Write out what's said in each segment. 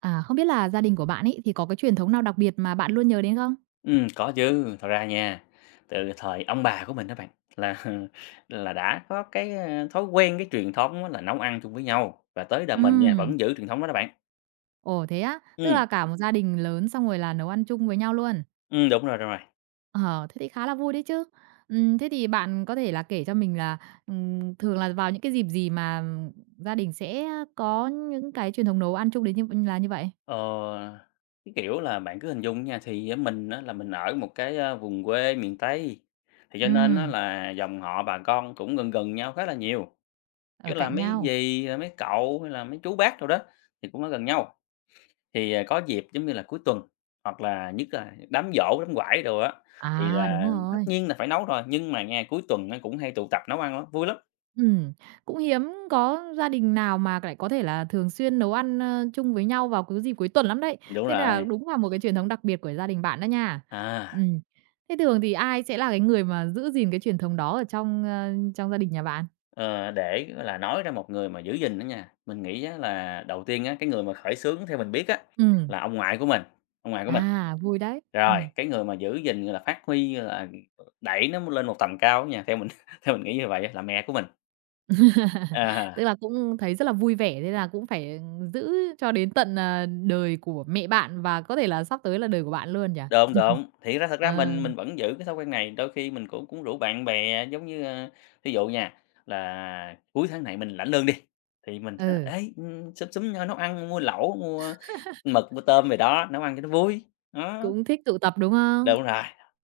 À, không biết là gia đình của bạn ấy thì có cái truyền thống nào đặc biệt mà bạn luôn nhớ đến không? Có chứ. Thật ra nha, từ thời ông bà của mình đó bạn, là là đã có cái, thói quen, cái truyền thống á là nấu ăn chung với nhau, và tới đời mình nha, Ừm, vẫn giữ truyền thống đó đó bạn. ồ, thế á? Tức Ừm, là cả một gia đình lớn xong rồi là nấu ăn chung với nhau luôn. Đúng rồi, đúng rồi. Ờ, thế thì khá là vui đấy chứ. Thế thì bạn có thể là kể cho mình là, thường là vào những cái dịp gì mà gia đình sẽ có những cái truyền thống nấu ăn chung đến như là như vậy? Ờ, cái kiểu là, bạn cứ hình dung nha, thì á mình á là mình ở một cái, vùng quê miền Tây, thì cho nên á Ừm, là dòng họ bà con cũng gần gần nhau khá là nhiều, chứ ở là cạnh mấy nhau. dì, mấy cậu hay là mấy chú bác đâu đó thì cũng ở gần nhau. Thì, có dịp, giống như là, cuối tuần hoặc là nhất là đám giỗ, đám quải đồ á, thì À, đúng là tất rồi. nhiên là phải nấu rồi, nhưng mà nghe cuối tuần nó cũng hay tụ tập nấu ăn lắm, vui lắm. Ừm, cũng hiếm có gia đình nào mà lại có thể là thường xuyên nấu ăn, chung với nhau vào cứ dịp cuối tuần lắm đấy. Đúng Thế nên là rồi, đúng là một cái truyền thống đặc biệt của gia đình bạn đó nha. à, Ừm, thế thường thì ai sẽ là cái người mà giữ gìn cái truyền thống đó ở trong, trong gia đình nhà bạn? ờ, để, gọi là, nói ra một người mà giữ gìn đó nha, mình nghĩ á là đầu tiên á, cái người mà khởi xướng theo mình biết á Ừm, là ông ngoại của mình, ông ngoại của mình. à, vui đấy. Rồi, Ừm. cái người mà giữ gìn, gọi là, phát huy, là, đẩy nó lên một tầm cao á nha, theo mình theo mình nghĩ như vậy á là mẹ của mình. Tức À. là cũng thấy rất là vui vẻ, thế là cũng phải giữ cho đến tận, đời của mẹ bạn và có thể là sắp tới là đời của bạn luôn nhỉ? Đúng, đúng, thì ra thật Ờ, ra mình vẫn giữ cái thói quen này, đôi khi mình cũng cũng rủ bạn bè, giống như, thí dụ nha, là cuối tháng này mình lãnh lương đi, thì mình sẽ ừ. "Ê, xúm xúm nhau nấu ăn, mua lẩu, mua mực, mua tôm về đó, nấu ăn cho nó vui." Đó, Cũng thích tụ tập, đúng không? đúng rồi,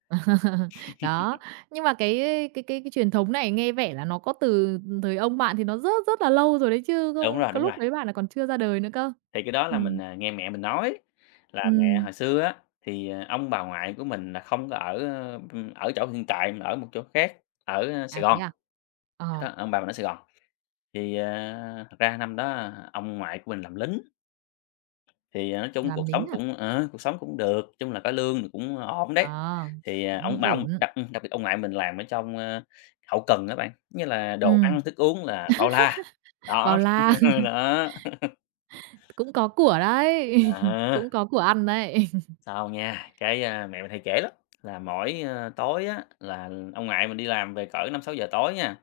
Đó, nhưng mà cái truyền thống này nghe vẻ là nó có từ thời ông bạn thì nó rất rất là lâu rồi đấy chứ, đúng không rồi, có đúng rồi. lúc đấy bạn là còn chưa ra đời nữa cơ. Thì cái đó Ừ, là mình, nghe mẹ mình nói, ừ. là mẹ hồi xưa á, thì, ông bà ngoại của mình là không có ở, ở chỗ hiện tại, mà ở một chỗ khác, ở Sài À, thế Gòn, à? Ờ, đó, ông bà mình ở Sài Gòn. Thì, thật ra năm đó ông ngoại của mình làm lính, thì, nói chung làm cuộc lính sống à? cũng ờ, cuộc sống cũng được, nói chung là có lương thì cũng ổn đấy. Ờ, Thì, ông cũng mà ông ổn. đặc ừ, đặc biệt ông ngoại mình làm ở trong, hậu cần đó bạn, như là đồ Ừ, ăn thức uống là bao la. vào Đó, la, đó, cũng có của đấy, à. cũng có của ăn đấy. Sao nha, cái, mẹ mình hay kể lắm, là mỗi, tối á, là ông ngoại mình đi làm về cỡ năm sáu giờ tối nha,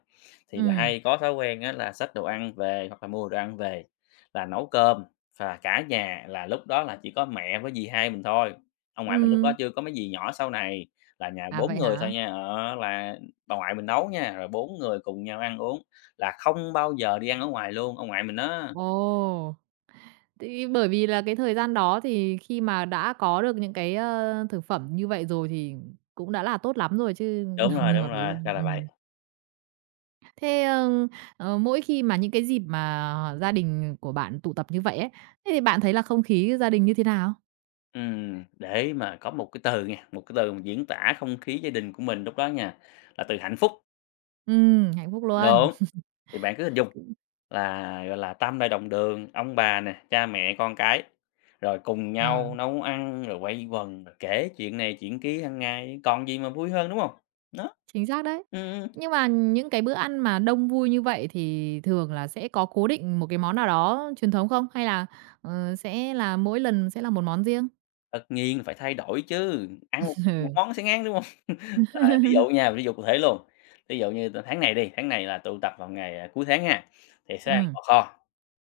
thì là Ừ, hay có thói quen á là xách đồ ăn về hoặc là mua đồ ăn về, là nấu cơm và cả nhà là lúc đó là chỉ có mẹ với dì hai mình thôi. Ông ngoại mình lúc đó ừ. chưa có mấy dì nhỏ sau này, là nhà À, 4 vậy người thôi hả? nha, ờ, là bà ngoại mình nấu nha, rồi 4 người cùng nhau ăn uống, là không bao giờ đi ăn ở ngoài luôn, ông ngoại mình đó. Ồ! Thì bởi vì là cái thời gian đó thì khi mà đã có được những cái, thực phẩm như vậy rồi thì cũng đã là tốt lắm rồi chứ làm gì Đúng mà phí rồi, ra. ra là vậy. Thế, mỗi khi mà những cái dịp mà gia đình của bạn tụ tập như vậy ấy, thế thì bạn thấy là không khí gia đình như thế nào? Để mà có một cái từ nha, một cái từ mà diễn tả không khí gia đình của mình lúc đó nha, là từ hạnh phúc. Hạnh phúc luôn. Đúng, thì bạn cứ hình dung là, gọi là, tam đại đồng đường, ông bà nè, cha mẹ, con cái, rồi cùng Ờ, nhau nấu ăn, rồi quây quần, rồi kể chuyện này chuyện kia hàng ngày, còn gì mà vui hơn, đúng không? Đó. chính xác đấy. Ừm, ừm, Nhưng mà những cái bữa ăn mà đông vui như vậy thì thường là sẽ có cố định một cái món nào đó truyền thống không? Hay là, sẽ là mỗi lần sẽ là một món riêng? tất nhiên là phải thay đổi chứ, ăn một một Ừ. món sẽ ngán, đúng không? Ví dụ nha, ví dụ cụ thể luôn, ví dụ như t tháng này đi, tháng này là tụ tập vào ngày, cuối tháng ha, thì sẽ ăn Ừm.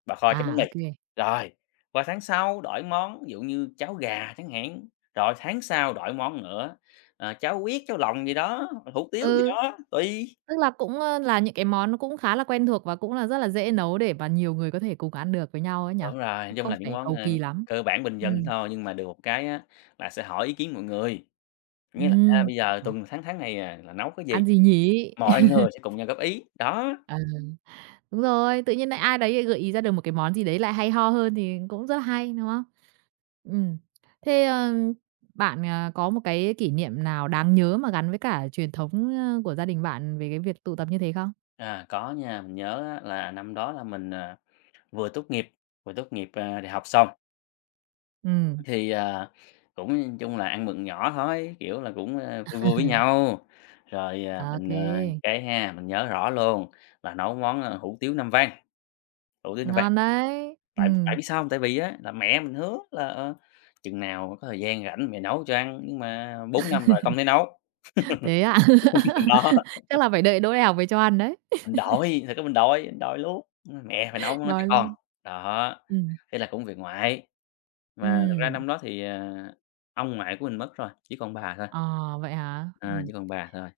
bò kho chấm bánh À, mì. ô kê. Rồi, qua tháng sau đổi món, ví dụ như cháo gà chẳng hạn, rồi tháng sau đổi món nữa, cháo huyết, cháo lòng gì đó, hủ tiếu gì Ừ. đó, tùy. Tức là cũng, là những cái món nó cũng khá là quen thuộc và cũng là rất là dễ nấu để mà nhiều người có thể cùng ăn được với nhau ấy nhỉ? Đúng rồi, nói Cũng chung không là những phải món, cầu kỳ lắm. cơ bản bình dân Ừm, thôi, nhưng mà được một cái á là sẽ hỏi ý kiến mọi người, nghĩa là, ừm, bây giờ tuần tháng tháng này, là nấu cái gì, ăn gì nhỉ? mọi người sẽ cùng nhau góp ý, đó. Ờ. Đúng rồi, tự nhiên nại ai đấy gợi ý ra được một cái món gì đấy lại hay ho hơn thì cũng rất là hay, đúng không? Ừm. Thế, bạn, có một cái kỷ niệm nào đáng nhớ mà gắn với cả truyền thống, của gia đình bạn về cái việc tụ tập như thế không? À, có nha, mình nhớ á, là năm đó là mình, vừa tốt nghiệp vừa tốt nghiệp, đại học xong, Ừm, thì, cũng nói chung là ăn mừng nhỏ thôi, kiểu là, cũng, vui vui với nhau. Rồi, à, ô mình, kê. Cái ha, mình nhớ rõ luôn là nấu món, hủ tiếu Nam Vang, hủ tiếu Nam Vang. Ngon đấy. Tại tại biết sao hông? Tại vì á, là mẹ mình hứa là, chừng nào có thời gian rảnh mẹ nấu cho ăn, nhưng mà 4 năm rồi không thấy nấu. Thế ạ? Đó, Chắc là phải đợi đỗ đại học về cho ăn đấy. mình đòi, thật ra mình đòi luôn, mẹ phải nấu món cho Đói con. luôn. Đó, Ừm, thế là cũng việc ngoại. Mà thực ra ừm, năm đó thì, ông ngoại của mình mất rồi, chỉ còn bà thôi, ờ, vậy hả? Ừm. chỉ còn bà thôi.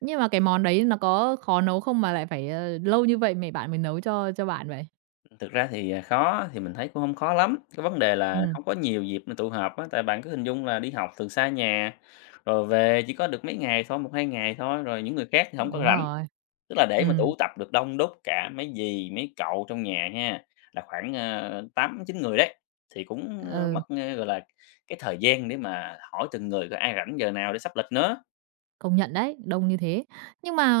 Nhưng mà cái món đấy nó có khó nấu không mà lại phải, lâu như vậy mày bạn mới nấu cho bạn vậy? Thực ra thì, khó thì mình thấy cũng không khó lắm, cái vấn đề là Ừm, không có nhiều dịp mà tụ họp á, tại bạn cứ hình dung là đi học từ xa nhà, rồi về chỉ có được mấy ngày thôi, một hai ngày thôi, rồi những người khác thì hổng có đúng rảnh. rồi. Tức là để mà Ừm, tụ tập được đông đúc cả mấy dì, mấy cậu trong nhà ha, là khoảng, 8-9 người đấy, thì cũng, mất, ừ, gọi là, cái thời gian để mà hỏi từng người có ai rảnh giờ nào để sắp lịch nữa. công nhận đấy, đông như thế. Nhưng mà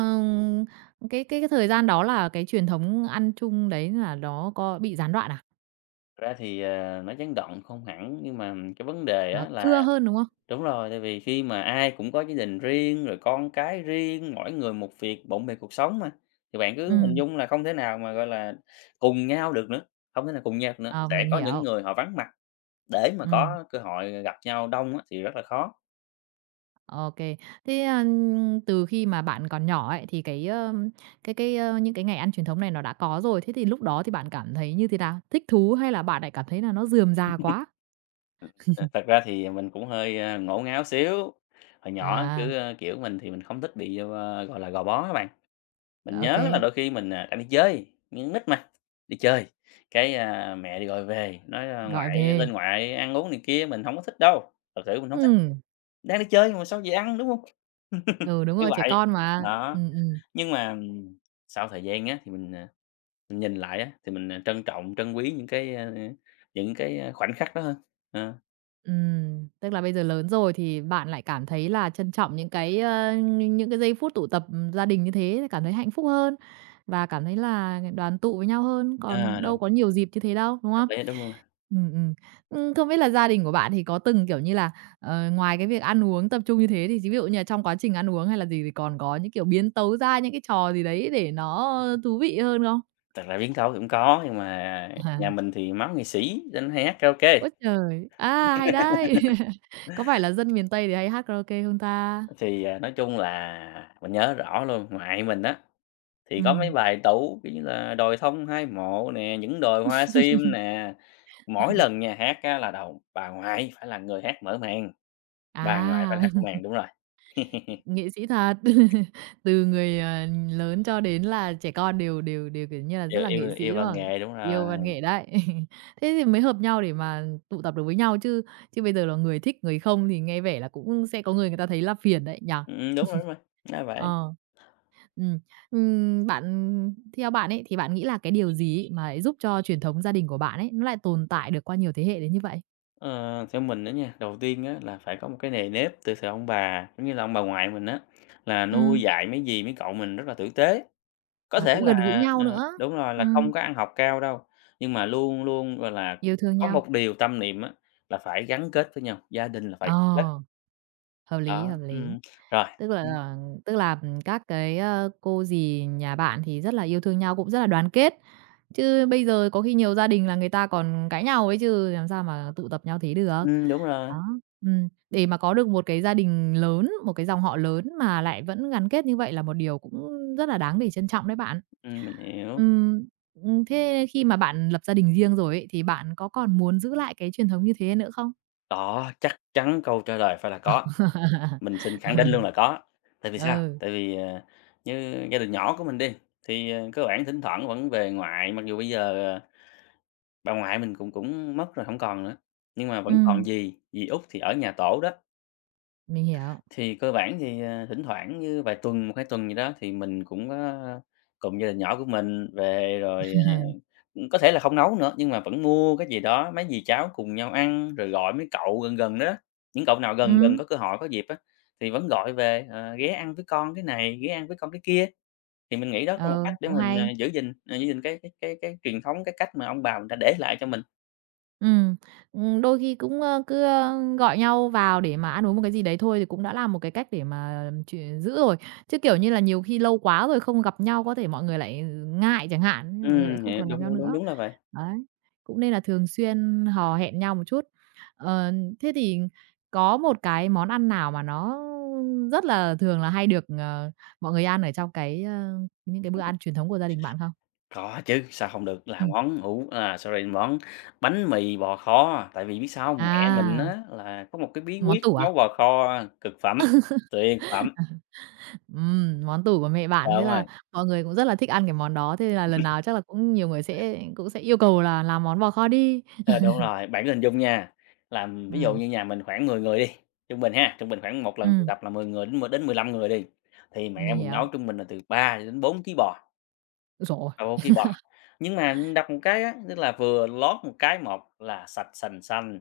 cái thời gian đó là cái truyền thống ăn chung đấy là nó có bị gián đoạn à? Thật ra thì, nói chấn động không hẳn, nhưng mà cái vấn đề Nó á là thưa hơn, đúng không? đúng rồi, tại vì khi mà ai cũng có gia đình riêng, rồi con cái riêng, mỗi người một việc, bộn bề cuộc sống mà, thì bạn cứ hình Ừm, dung là không thể nào mà, gọi là, cùng nhau được nữa, không thể nào cùng nhau được nữa, ờ, sẽ mình có những hiểu. người họ vắng mặt để mà Ừm. có cơ hội gặp nhau đông á thì rất là khó. OK. Thế, từ khi mà bạn còn nhỏ ấy, thì cái, ơ, những cái ngày ăn truyền thống này nó đã có rồi, thế thì lúc đó thì bạn cảm thấy như thế nào? Thích thú hay là bạn lại cảm thấy là nó rườm rà quá? Ờ, thật ra thì mình cũng hơi, ngổ ngáo xíu, hồi nhỏ À, cứ, kiểu, mình thì mình không thích bị, gọi là, gò bó các bạn. Mình nhớ là OK. đôi khi mình, đang đi chơi, những nít mà, đi chơi, cái, mẹ đi gọi về nói, Gọi "Ngoại về. lên ngoại ăn uống này kia." Mình không có thích đâu, thật sự mình không thích, Ừm, đang đi chơi mà sao về ăn, đúng không ừ, đúng như rồi, trẻ vậy, con mà. đó, nhưng mà, sau thời gian á, thì mình, mình nhìn lại á, thì mình, trân trọng, trân quý những cái, những cái, khoảnh khắc đó hơn, ờ. Tức là bây giờ lớn rồi thì bạn lại cảm thấy là trân trọng những cái, những cái giây phút tụ tập gia đình như thế, cảm thấy hạnh phúc hơn và cảm thấy là đoàn tụ với nhau hơn, À, còn đâu đúng, có nhiều dịp như thế đâu, đúng hợp không? lý, đúng rồi. Ừm, ừm. Ưm, không biết là gia đình của bạn thì có từng, kiểu như là, ngoài cái việc ăn uống tập trung như thế thì ví dụ như là trong quá trình ăn uống hay là gì thì còn có những, kiểu, biến tấu ra những cái trò gì đấy để nó thú vị hơn không? Thật ra biến tấu thì cũng có, nhưng mà nhà À. mình thì máu nghệ sĩ nên hay hát karaoke. Ôi trời! À, hay đấy! Có phải là dân miền Tây thì hay hát karaoke không ta? Thì, nói chung là mình nhớ rõ luôn, ngoại mình á, thì Ừ, có mấy bài tủ, kiểu như là "Đồi thông hai mộ" nè, "Những đồi hoa sim" nè. Mỗi lần nhà hát á là đầu bà ngoại phải là người hát mở màn, bà ngoại phải à. là hát mở màn, đúng rồi, Nghệ sĩ thật. Từ người, lớn cho đến là trẻ con đều đều đều, kiểu như là, rất yêu là nghệ yêu yêu sĩ, đúng văn không? nghệ, đúng Yêu văn rồi. nghệ đấy. Thế thì mới hợp nhau để mà tụ tập được với nhau chứ. Chứ bây giờ là người thích người không thì nghe vẻ là cũng sẽ có người người ta thấy là phiền đấy, nhỉ? Đúng rồi, đúng rồi, ra vậy. Ờ. Ừm, bạn theo bạn ấy, thì bạn nghĩ là cái điều gì ấy mà lại giúp cho truyền thống gia đình của bạn ấy, nó lại tồn tại được qua nhiều thế hệ đến như vậy? Ờ, theo mình á nha, đầu tiên á là phải có một cái nề nếp từ thời ông bà, giống như là ông bà ngoại mình á, là nuôi Ừm, dạy mấy dì, mấy cậu mình rất là tử tế. Có và thể cũng là gần gũi nhau ờ, nữa. đúng rồi, là Ừm, không có ăn học cao đâu, nhưng mà luôn luôn, gọi là, yêu thương có nhau. một điều tâm niệm á, là phải gắn kết với nhau, gia đình là phải gắn kết, Ờ, hợp lý, đó, hợp lý. Rồi, Tức ừm, là tức là, các cái, cô dì nhà bạn thì rất là yêu thương nhau, cũng rất là đoàn kết. Chứ bây giờ có khi nhiều gia đình là người ta còn cãi nhau ấy chứ, làm sao mà tụ tập nhau thế được. Đúng rồi, Đó, để mà có được một cái gia đình lớn, một cái dòng họ lớn mà lại vẫn gắn kết như vậy là một điều cũng rất là đáng để trân trọng đấy bạn. Mình hiểu. Ừm, thế khi mà bạn lập gia đình riêng rồi ấy, thì bạn có còn muốn giữ lại cái truyền thống như thế nữa không? Có, chắc chắn câu trả lời phải là có, mình xin khẳng định Ừ, luôn là có. Tại vì sao? ừ, Tại vì, như gia đình nhỏ của mình đi, thì, cơ bản thỉnh thoảng vẫn về ngoại, mặc dù bây giờ, bà ngoại mình cũng cũng mất rồi, hổng còn nữa, nhưng mà vẫn còn dì, dì út thì ở nhà tổ đó. mình hiểu. Thì cơ bản thì, thỉnh thoảng như vài tuần, một hai tuần gì đó thì mình cũng có cùng gia đình nhỏ của mình về rồi, ờ, có thể là không nấu nữa, nhưng mà vẫn mua cái gì đó, mấy dì cháu cùng nhau ăn, rồi gọi mấy cậu gần gần đó, những cậu nào gần gần Ừ, có cơ hội, có dịp á, thì vẫn gọi về, "Ghé ăn với con cái này, ghé ăn với con cái kia." Thì mình nghĩ đó là một ừ, cách để cũng mình, hay. giữ gìn cái truyền thống, cái cách mà ông bà mình đã để lại cho mình. Ừ, đôi khi cũng, gọi nhau vào để mà ăn uống một cái gì đấy thôi thì cũng đã là một cái cách để mà chuyện giữ rồi. Chứ, kiểu như là, nhiều khi lâu quá rồi không gặp nhau có thể mọi người lại ngại chẳng hạn, nhưng mọi người lại không Vậy còn gặp đúng, nhau đúng, đúng, nữa. đúng là vậy. Đấy, cũng nên là thường xuyên hò hẹn nhau một chút. Ờ, thế thì có một cái món ăn nào mà nó rất là thường là hay được, mọi người ăn ở trong cái, những cái bữa ăn truyền thống của gia đình bạn không? Có chứ, sao không được, Ừ, là món hủ à, sorry, món bánh mì bò kho. Tại vì biết sao hông? Mẹ mình à. á là có một cái bí Món quyết tủ à? nấu bò kho cực phẩm, tuyệt phẩm. Món tủ của mẹ Ờ, bạn, thế Đúng rồi, là mọi người cũng rất là thích ăn cái món đó, thế là lần nào chắc là cũng nhiều người sẽ cũng sẽ yêu cầu là làm món bò kho đi. ờ, đúng rồi, bạn cứ hình dung nha, là ví dụ Ừm, như nhà mình khoảng 10 người đi, trung bình ha, trung bình khoảng một lần tụ ừm, tập là 10 người đến 15 người đi, thì mẹ mình mình nấu hiểu. trung bình là từ 3 cho đến 4 ký bò, Ôi giời ôi! 3, 4 ký bò. Nhưng mà đặt một cái á, tức là vừa lót một cái một là sạch sành sanh.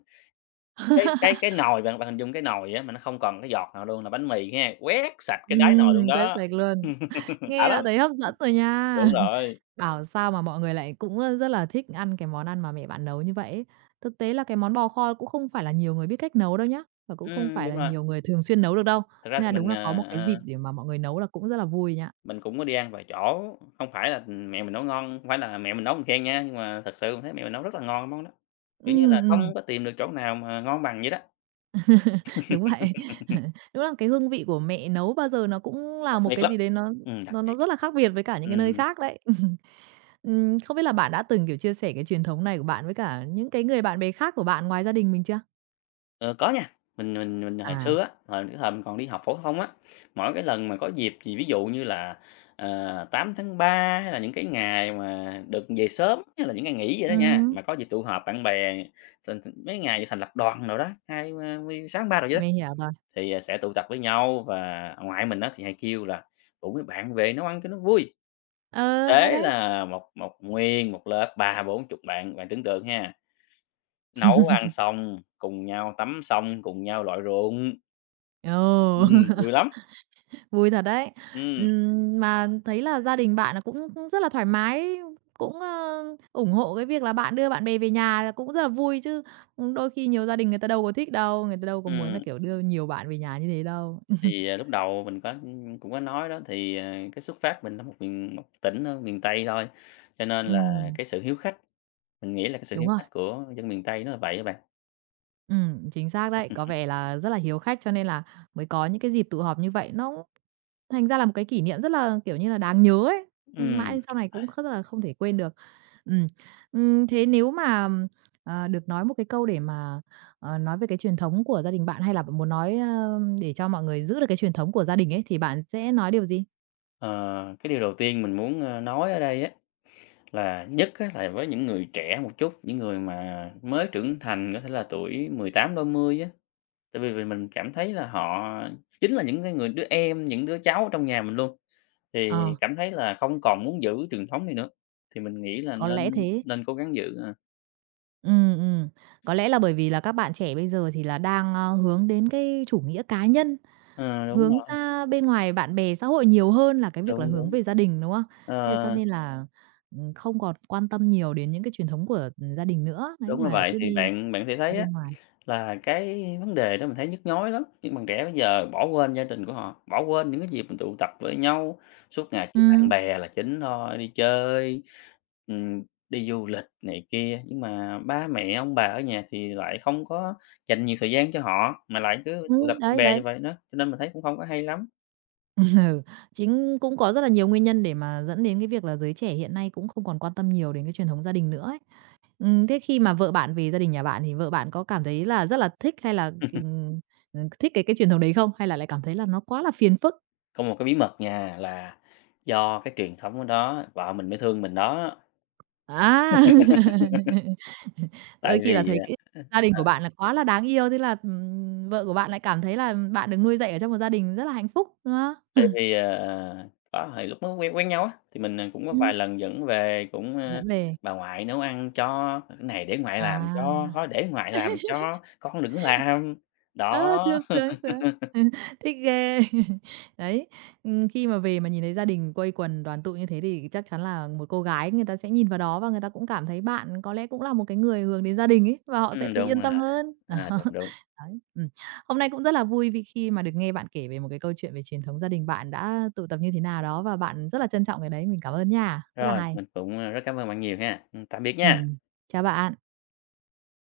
Cái nồi bạn bạn hình dung cái nồi á mà nó không còn cái giọt nào luôn là bánh mì ha, quét sạch cái đáy nồi luôn quét đó. sạch luôn. Đã Nghe lắm, đã thấy hấp dẫn rồi nha. đúng rồi, Bảo sao mà mọi người lại cũng, rất là thích ăn cái món ăn mà mẹ bạn nấu như vậy ấy. Thực tế là cái món bò kho cũng không phải là nhiều người biết cách nấu đâu nhá, và cũng không phải đúng là rồi. nhiều người thường xuyên nấu được đâu, Thật ra nên thì là đúng là có một cái dịp để mà mọi người nấu là cũng rất là vui nha. mình cũng có đi ăn vài chỗ, không phải là, mẹ mình nấu ngon, không phải là mẹ mình nấu mình khen nha, nhưng mà thật sự mình thấy mẹ mình nấu rất là ngon món đó. Kiểu như Ừm, là, không ừm. có tìm được chỗ nào mà ngon bằng vậy đó, Đúng vậy. Đúng là cái hương vị của mẹ nấu bao giờ nó cũng là đặc một biệt cái lắm, gì đấy nó đặc nó biệt nó lắm. rất là khác biệt với cả những cái nơi Ừm. khác đấy. Không biết là bạn đã từng, kiểu, chia sẻ cái truyền thống này của bạn với cả những cái người bạn bè khác của bạn ngoài gia đình mình chưa? Ờ, có nha, mình hồi À, xưa á, hồi cái thời mình còn đi học phổ thông á, mỗi cái lần mà có dịp gì ví dụ như là, 8/3 hay là những cái ngày mà được về sớm, hay là những ngày nghỉ vậy đó nha, ừm, mà có dịp tụ họp bạn bè, thành thành mấy ngày thành lập đoàn đồ đó, hai a mươi 6/3 đồ đó, mình hiểu rồi. thì, sẽ tụ tập với nhau. Và ngoại mình á thì hay kêu là rủ mấy bạn về nấu ăn cho nó vui, Ờ, hay thế đấy. là một một nguyên một lớp ba bốn chục bạn, bạn tưởng tượng ha, nấu ăn xong, cùng nhau tắm xong, cùng nhau lội ruộng. Ồ. Ừm, vui lắm. Vui thật đấy. Ừm, Mà thấy là gia đình bạn là cũng cũng rất là thoải mái, cũng, ủng hộ cái việc là bạn đưa bạn bè về nhà là cũng rất là vui chứ. Đôi khi nhiều gia đình người ta đâu có thích đâu, người ta đâu có muốn là, ừm, kiểu, đưa nhiều bạn về nhà như thế đâu. thì, lúc đầu mình cũng có nói đó, thì, cái xuất phát mình là một tỉnh ở miền Tây thôi, cho nên là Ừm, cái sự hiếu khách, mình nghĩ là cái sự đúng hiếu rồi, khách của dân miền Tây nó là vậy á bạn. Chính xác đấy. Có vẻ là rất là hiếu khách cho nên là mới có những cái dịp tụ họp như vậy, nó thành ra là một cái kỷ niệm rất là, kiểu như là, đáng nhớ ấy, mãi Ừm, đến sau này cũng rất là không thể quên được. Ừm, thế nếu mà, được nói một cái câu để mà, nói về cái truyền thống của gia đình bạn, hay là bạn muốn nói, để cho mọi người giữ được cái truyền thống của gia đình ấy, thì bạn sẽ nói điều gì? ờ, cái điều đầu tiên mình muốn, nói ở đây á, là nhất á là với những người trẻ một chút, những người mà mới trưởng thành, có thể là tuổi 18-20 á, tại vì vì mình cảm thấy là họ chính là những cái người đứa em, những đứa cháu ở trong nhà mình luôn. Thì Ờ, cảm thấy là không còn muốn giữ truyền thống này nữa, thì mình nghĩ là có lẽ nên thế. nên cố gắng giữ, à. Ừm, ừm, có lẽ là bởi vì là các bạn trẻ bây giờ thì là đang, hướng đến cái chủ nghĩa cá nhân. Ờ, đúng Hướng rồi, ra bên ngoài bạn bè xã hội nhiều hơn là cái việc là đúng, hướng đúng. về gia đình, đúng không? Ờ, Thế cho nên là, không còn quan tâm nhiều đến những cái truyền thống của, gia đình nữa, đấy, đúng là mà lại vậy, cứ thì đi bạn bạn sẽ ra thấy á bên ngoài. là cái vấn đề đó mình thấy nhức nhối lắm, những bạn trẻ bây giờ bỏ quên gia đình của họ, bỏ quên những cái dịp mình tụ tập với nhau, suốt ngày chỉ bạn Ừm, bè là chính thôi, đi chơi, ừm, đi du lịch này kia, nhưng mà ba mẹ, ông bà ở nhà thì lại không có dành nhiều thời gian cho họ, mà lại cứ tụ tập bạn đấy, bè như đấy. vậy đó, cho nên mình thấy cũng không có hay lắm. Ừ, chính cũng có rất là nhiều nguyên nhân để mà dẫn đến cái việc là giới trẻ hiện nay cũng không còn quan tâm nhiều đến cái truyền thống gia đình nữa ấy. Thế khi mà vợ bạn về gia đình nhà bạn thì vợ bạn có cảm thấy là rất là thích hay là, thích cái truyền thống đấy không? Hay là lại cảm thấy là nó quá là phiền phức? Có một cái bí mật nha, là do cái truyền thống đó vợ mình mới thương mình đó. À! Tại Đôi khi là vì, thấy cái ờ, gia đình của bạn là quá là đáng yêu, thế là, vợ của bạn lại cảm thấy là bạn được nuôi dạy ở trong một gia đình rất là hạnh phúc, đúng không? tại vì, ờ, có hồi lúc mới quen quen nhau á, thì mình, cũng có vài lần dẫn về, cũng, dẫn về. bà ngoại nấu ăn cho, cái này để ngoại làm cho, À! thôi để ngoại làm cho, con đừng có làm. Ơ, Đó, thương, sướng, sướng. Thích ghê. Đấy, khi mà về mà nhìn thấy gia đình quây quần đoàn tụ như thế thì chắc chắn là một cô gái người ta sẽ nhìn vào đó và người ta cũng cảm thấy bạn có lẽ cũng là một cái người hướng đến gia đình ấy, và họ sẽ thấy đúng yên rồi, tâm hơn. Đó, đúng, đúng. đấy. Hôm nay cũng rất là vui vì khi mà được nghe bạn kể về một cái câu chuyện về truyền thống gia đình bạn đã tụ tập như thế nào đó và bạn rất là trân trọng cái đấy. Mình cảm ơn nha, rất là Rồi, hay. mình cũng, rất cảm ơn bạn nhiều ha. Tạm biệt nha. Ừm, chào bạn.